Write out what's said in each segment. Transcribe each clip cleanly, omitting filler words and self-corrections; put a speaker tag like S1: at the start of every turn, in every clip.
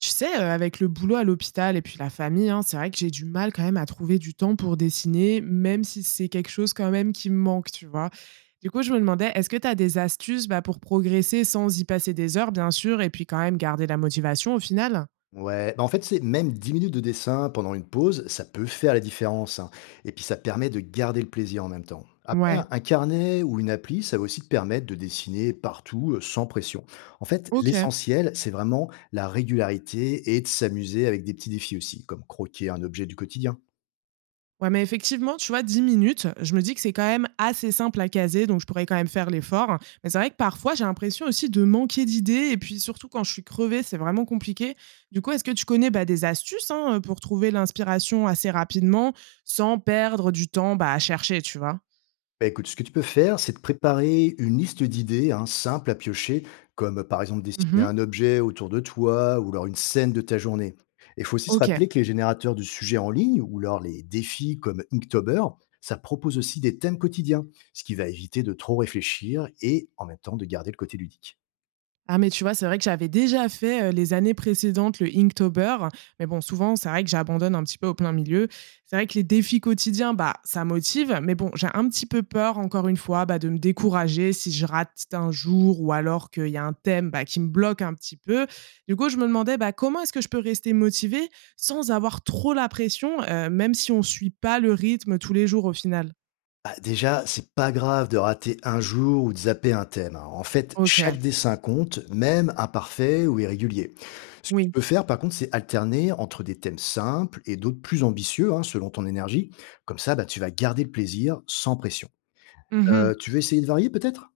S1: Tu sais, avec le boulot à l'hôpital et puis la famille, hein, c'est vrai que j'ai du mal quand même à trouver du temps pour dessiner, même si c'est quelque chose quand même qui me manque, tu vois? Du coup, je me demandais, est-ce que tu as des astuces, bah, pour progresser sans y passer des heures, bien sûr, et puis quand même garder la motivation au final?
S2: Ouais, bah, en fait, c'est même 10 minutes de dessin pendant une pause, ça peut faire la différence. Hein. Et puis, ça permet de garder le plaisir en même temps. Après,
S1: Ouais,
S2: un carnet ou une appli, ça va aussi te permettre de dessiner partout, sans pression. En fait,
S1: OK.
S2: l'essentiel, c'est vraiment la régularité et de s'amuser avec des petits défis aussi, comme croquer un objet du quotidien.
S1: Ouais, mais effectivement, tu vois, 10 minutes, je me dis que c'est quand même assez simple à caser, donc je pourrais quand même faire l'effort. Mais c'est vrai que parfois, j'ai l'impression aussi de manquer d'idées, et puis surtout quand je suis crevée, c'est vraiment compliqué. Du coup, est-ce que tu connais bah, des astuces hein, pour trouver l'inspiration assez rapidement, sans perdre du temps bah, à chercher, tu vois?
S2: Bah, écoute, ce que tu peux faire, c'est de préparer une liste d'idées, hein, simples à piocher, comme, par exemple dessiner
S1: Mhm.
S2: un objet autour de toi ou alors une scène de ta journée. Il faut aussi se
S1: Ok.
S2: rappeler que les générateurs de sujets en ligne ou alors les défis comme Inktober, ça propose aussi des thèmes quotidiens, ce qui va éviter de trop réfléchir et en même temps de garder le côté ludique.
S1: Ah mais tu vois, c'est vrai que j'avais déjà fait, les années précédentes le Inktober, mais bon, souvent, c'est vrai que j'abandonne un petit peu au plein milieu. C'est vrai que les défis quotidiens, bah, ça motive, mais bon, j'ai un petit peu peur, encore une fois, bah, de me décourager si je rate un jour ou alors qu'il y a un thème, bah, qui me bloque un petit peu. Du coup, je me demandais, bah, comment est-ce que je peux rester motivée sans avoir trop la pression, même si on suit pas le rythme tous les jours au final?
S2: Bah, déjà, c'est pas grave de rater un jour ou de zapper un thème. Hein. En fait, chaque
S1: OK,
S2: dessin compte, même imparfait ou irrégulier. Ce que tu
S1: oui.
S2: peux faire, par contre, c'est alterner entre des thèmes simples et d'autres plus ambitieux, hein, selon ton énergie. Comme ça, bah, tu vas garder le plaisir sans pression.
S1: Mmh.
S2: Tu veux essayer de varier peut-être.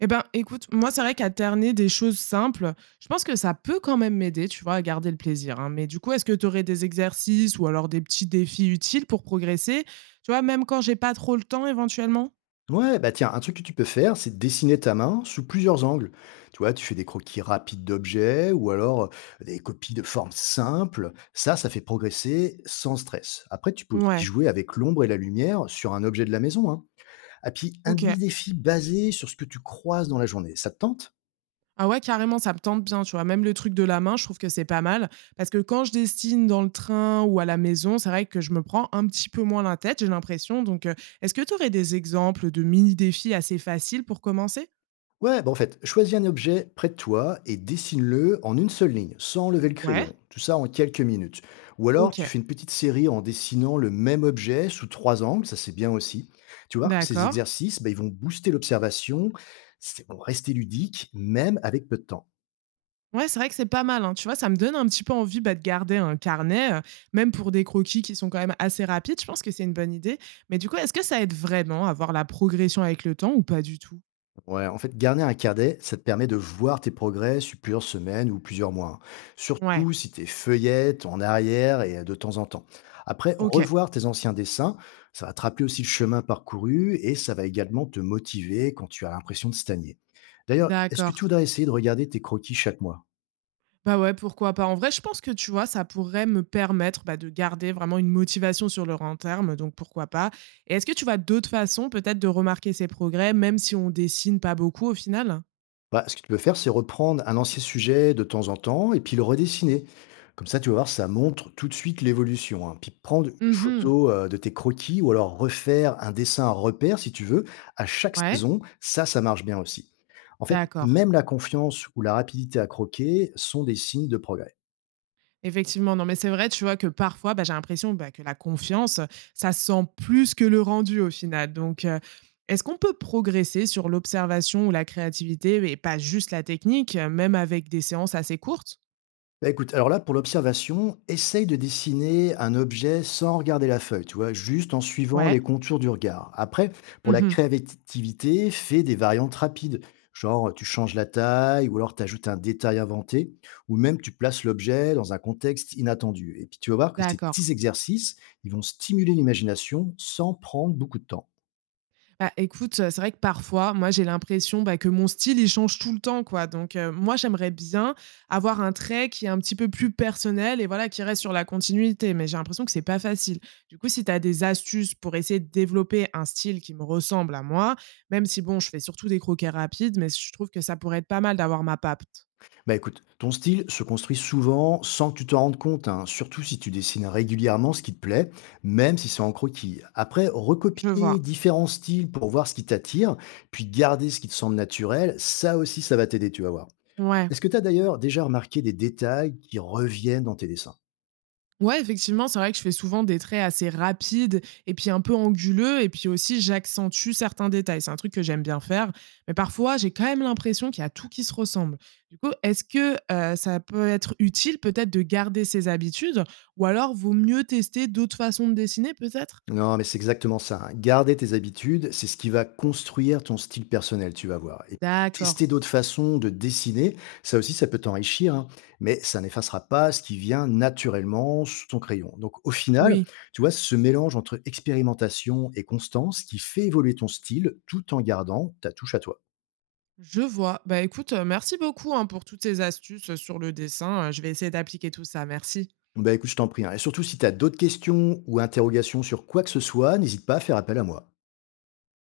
S1: Eh ben, écoute, moi, c'est vrai qu'alterner des choses simples, je pense que ça peut quand même m'aider, tu vois, à garder le plaisir, hein. Mais du coup, est-ce que tu aurais des exercices ou alors des petits défis utiles pour progresser, tu vois, même quand j'ai pas trop le temps éventuellement.
S2: Ouais, bah tiens, un truc que tu peux faire, c'est dessiner ta main sous plusieurs angles. Tu vois, tu fais des croquis rapides d'objets ou alors, des copies de formes simples. Ça fait progresser sans stress. Après, tu peux aussi
S1: Ouais,
S2: jouer avec l'ombre et la lumière sur un objet de la maison. Hein. Ah, puis, un
S1: ok.
S2: demi-défi basé sur ce que tu croises dans la journée. Ça te tente?
S1: Ah ouais, carrément, ça me tente bien, tu vois. Même le truc de la main, je trouve que c'est pas mal. Parce que quand je dessine dans le train ou à la maison, c'est vrai que je me prends un petit peu moins la tête, j'ai l'impression. Donc, est-ce que tu aurais des exemples de mini-défis assez faciles pour commencer.
S2: Ouais, bah, en fait, choisis un objet près de toi et dessine-le en une seule ligne, sans lever le
S1: Ouais,
S2: crayon. Tout ça en quelques minutes. Ou alors,
S1: ok,
S2: tu fais une petite série en dessinant le même objet sous trois angles, ça c'est bien aussi. Tu vois que ces
S1: d'accord.
S2: exercices, bah, ils vont booster l'observation, vont rester ludiques, même avec peu de temps.
S1: Ouais, c'est vrai que c'est pas mal, hein. Tu vois, ça me donne un petit peu envie, bah, de garder un carnet, même pour des croquis qui sont quand même assez rapides. Je pense que c'est une bonne idée. Mais du coup, est-ce que ça aide vraiment à voir la progression avec le temps ou pas du tout?
S2: Ouais, en fait, garder un carnet, ça te permet de voir tes progrès sur plusieurs semaines ou plusieurs mois. Hein.
S1: Ouais,
S2: Surtout si tes feuillettes en arrière et, de temps en temps. Après,
S1: OK.
S2: revoir tes anciens dessins, ça va te rappeler aussi le chemin parcouru et ça va également te motiver quand tu as l'impression de stagner. D'ailleurs, est-ce que
S1: D'accord.
S2: tu voudrais essayer de regarder tes croquis chaque mois?
S1: Bah, ouais, pourquoi pas. En vrai, je pense que, tu vois, ça pourrait me permettre, bah, de garder vraiment une motivation sur le long terme, donc pourquoi pas. Et est-ce que tu vois d'autres façons peut-être de remarquer ces progrès, même si on dessine pas beaucoup au final?
S2: Bah, ce que tu peux faire, c'est reprendre un ancien sujet de temps en temps et puis le redessiner. Comme ça, tu vas voir, ça montre tout de suite l'évolution. Hein. Puis prendre une
S1: Mhm.
S2: photo, de tes croquis ou alors refaire un dessin à repère, si tu veux, à chaque
S1: Ouais,
S2: saison, ça marche bien aussi. En fait,
S1: d'accord.
S2: même la confiance ou la rapidité à croquer sont des signes de progrès.
S1: Effectivement, non, mais c'est vrai, tu vois, que parfois, bah, j'ai l'impression, bah, que la confiance, ça se sent plus que le rendu au final. Donc, est-ce qu'on peut progresser sur l'observation ou la créativité, mais pas juste la technique, même avec des séances assez courtes?
S2: Bah, écoute, alors là, pour l'observation, essaye de dessiner un objet sans regarder la feuille, tu vois, juste en suivant
S1: Ouais.
S2: les contours du regard. Après, pour la
S1: Mmh.
S2: créativité, fais des variantes rapides, genre tu changes la taille ou alors tu ajoutes un détail inventé, ou même tu places l'objet dans un contexte inattendu. Et puis tu vas voir que ces
S1: D'accord.
S2: petits exercices, ils vont stimuler l'imagination sans prendre beaucoup de temps.
S1: Bah, écoute, c'est vrai que parfois, moi, j'ai l'impression, bah, que mon style, il change tout le temps, quoi. Donc, moi, j'aimerais bien avoir un trait qui est un petit peu plus personnel et voilà, qui reste sur la continuité, mais j'ai l'impression que c'est pas facile. Du coup, si tu as des astuces pour essayer de développer un style qui me ressemble à moi, même si bon, je fais surtout des croquets rapides, mais je trouve que ça pourrait être pas mal d'avoir ma patte.
S2: Bah écoute, ton style se construit souvent sans que tu t'en rendes compte, hein, surtout si tu dessines régulièrement ce qui te plaît, même si c'est en croquis. Après,
S1: Je
S2: recopier
S1: vois.
S2: différents styles pour voir ce qui t'attire, puis garder ce qui te semble naturel, ça aussi, ça va t'aider, tu vas voir.
S1: Ouais.
S2: Est-ce que tu as d'ailleurs déjà remarqué des détails qui reviennent dans tes dessins?
S1: Ouais, effectivement, c'est vrai que je fais souvent des traits assez rapides et puis un peu anguleux et puis aussi j'accentue certains détails. C'est un truc que j'aime bien faire, mais parfois j'ai quand même l'impression qu'il y a tout qui se ressemble. Du coup, est-ce que ça peut être utile peut-être de garder ses habitudes ou alors vaut mieux tester d'autres façons de dessiner peut-être?
S2: Non, mais c'est exactement ça. Hein. Garder tes habitudes, c'est ce qui va construire ton style personnel, tu vas voir. Et
S1: D'accord.
S2: tester d'autres façons de dessiner, ça aussi, ça peut t'enrichir, hein, mais ça n'effacera pas ce qui vient naturellement sous ton crayon. Donc, au final,
S1: Oui,
S2: tu vois, ce mélange entre expérimentation et constance qui fait évoluer ton style tout en gardant ta touche à toi.
S1: je vois. Bah écoute, merci beaucoup hein, pour toutes ces astuces sur le dessin. Je vais essayer d'appliquer tout ça. Merci.
S2: Bah écoute, je t'en prie. Hein. Et surtout, si tu as d'autres questions ou interrogations sur quoi que ce soit, n'hésite pas à faire appel à moi.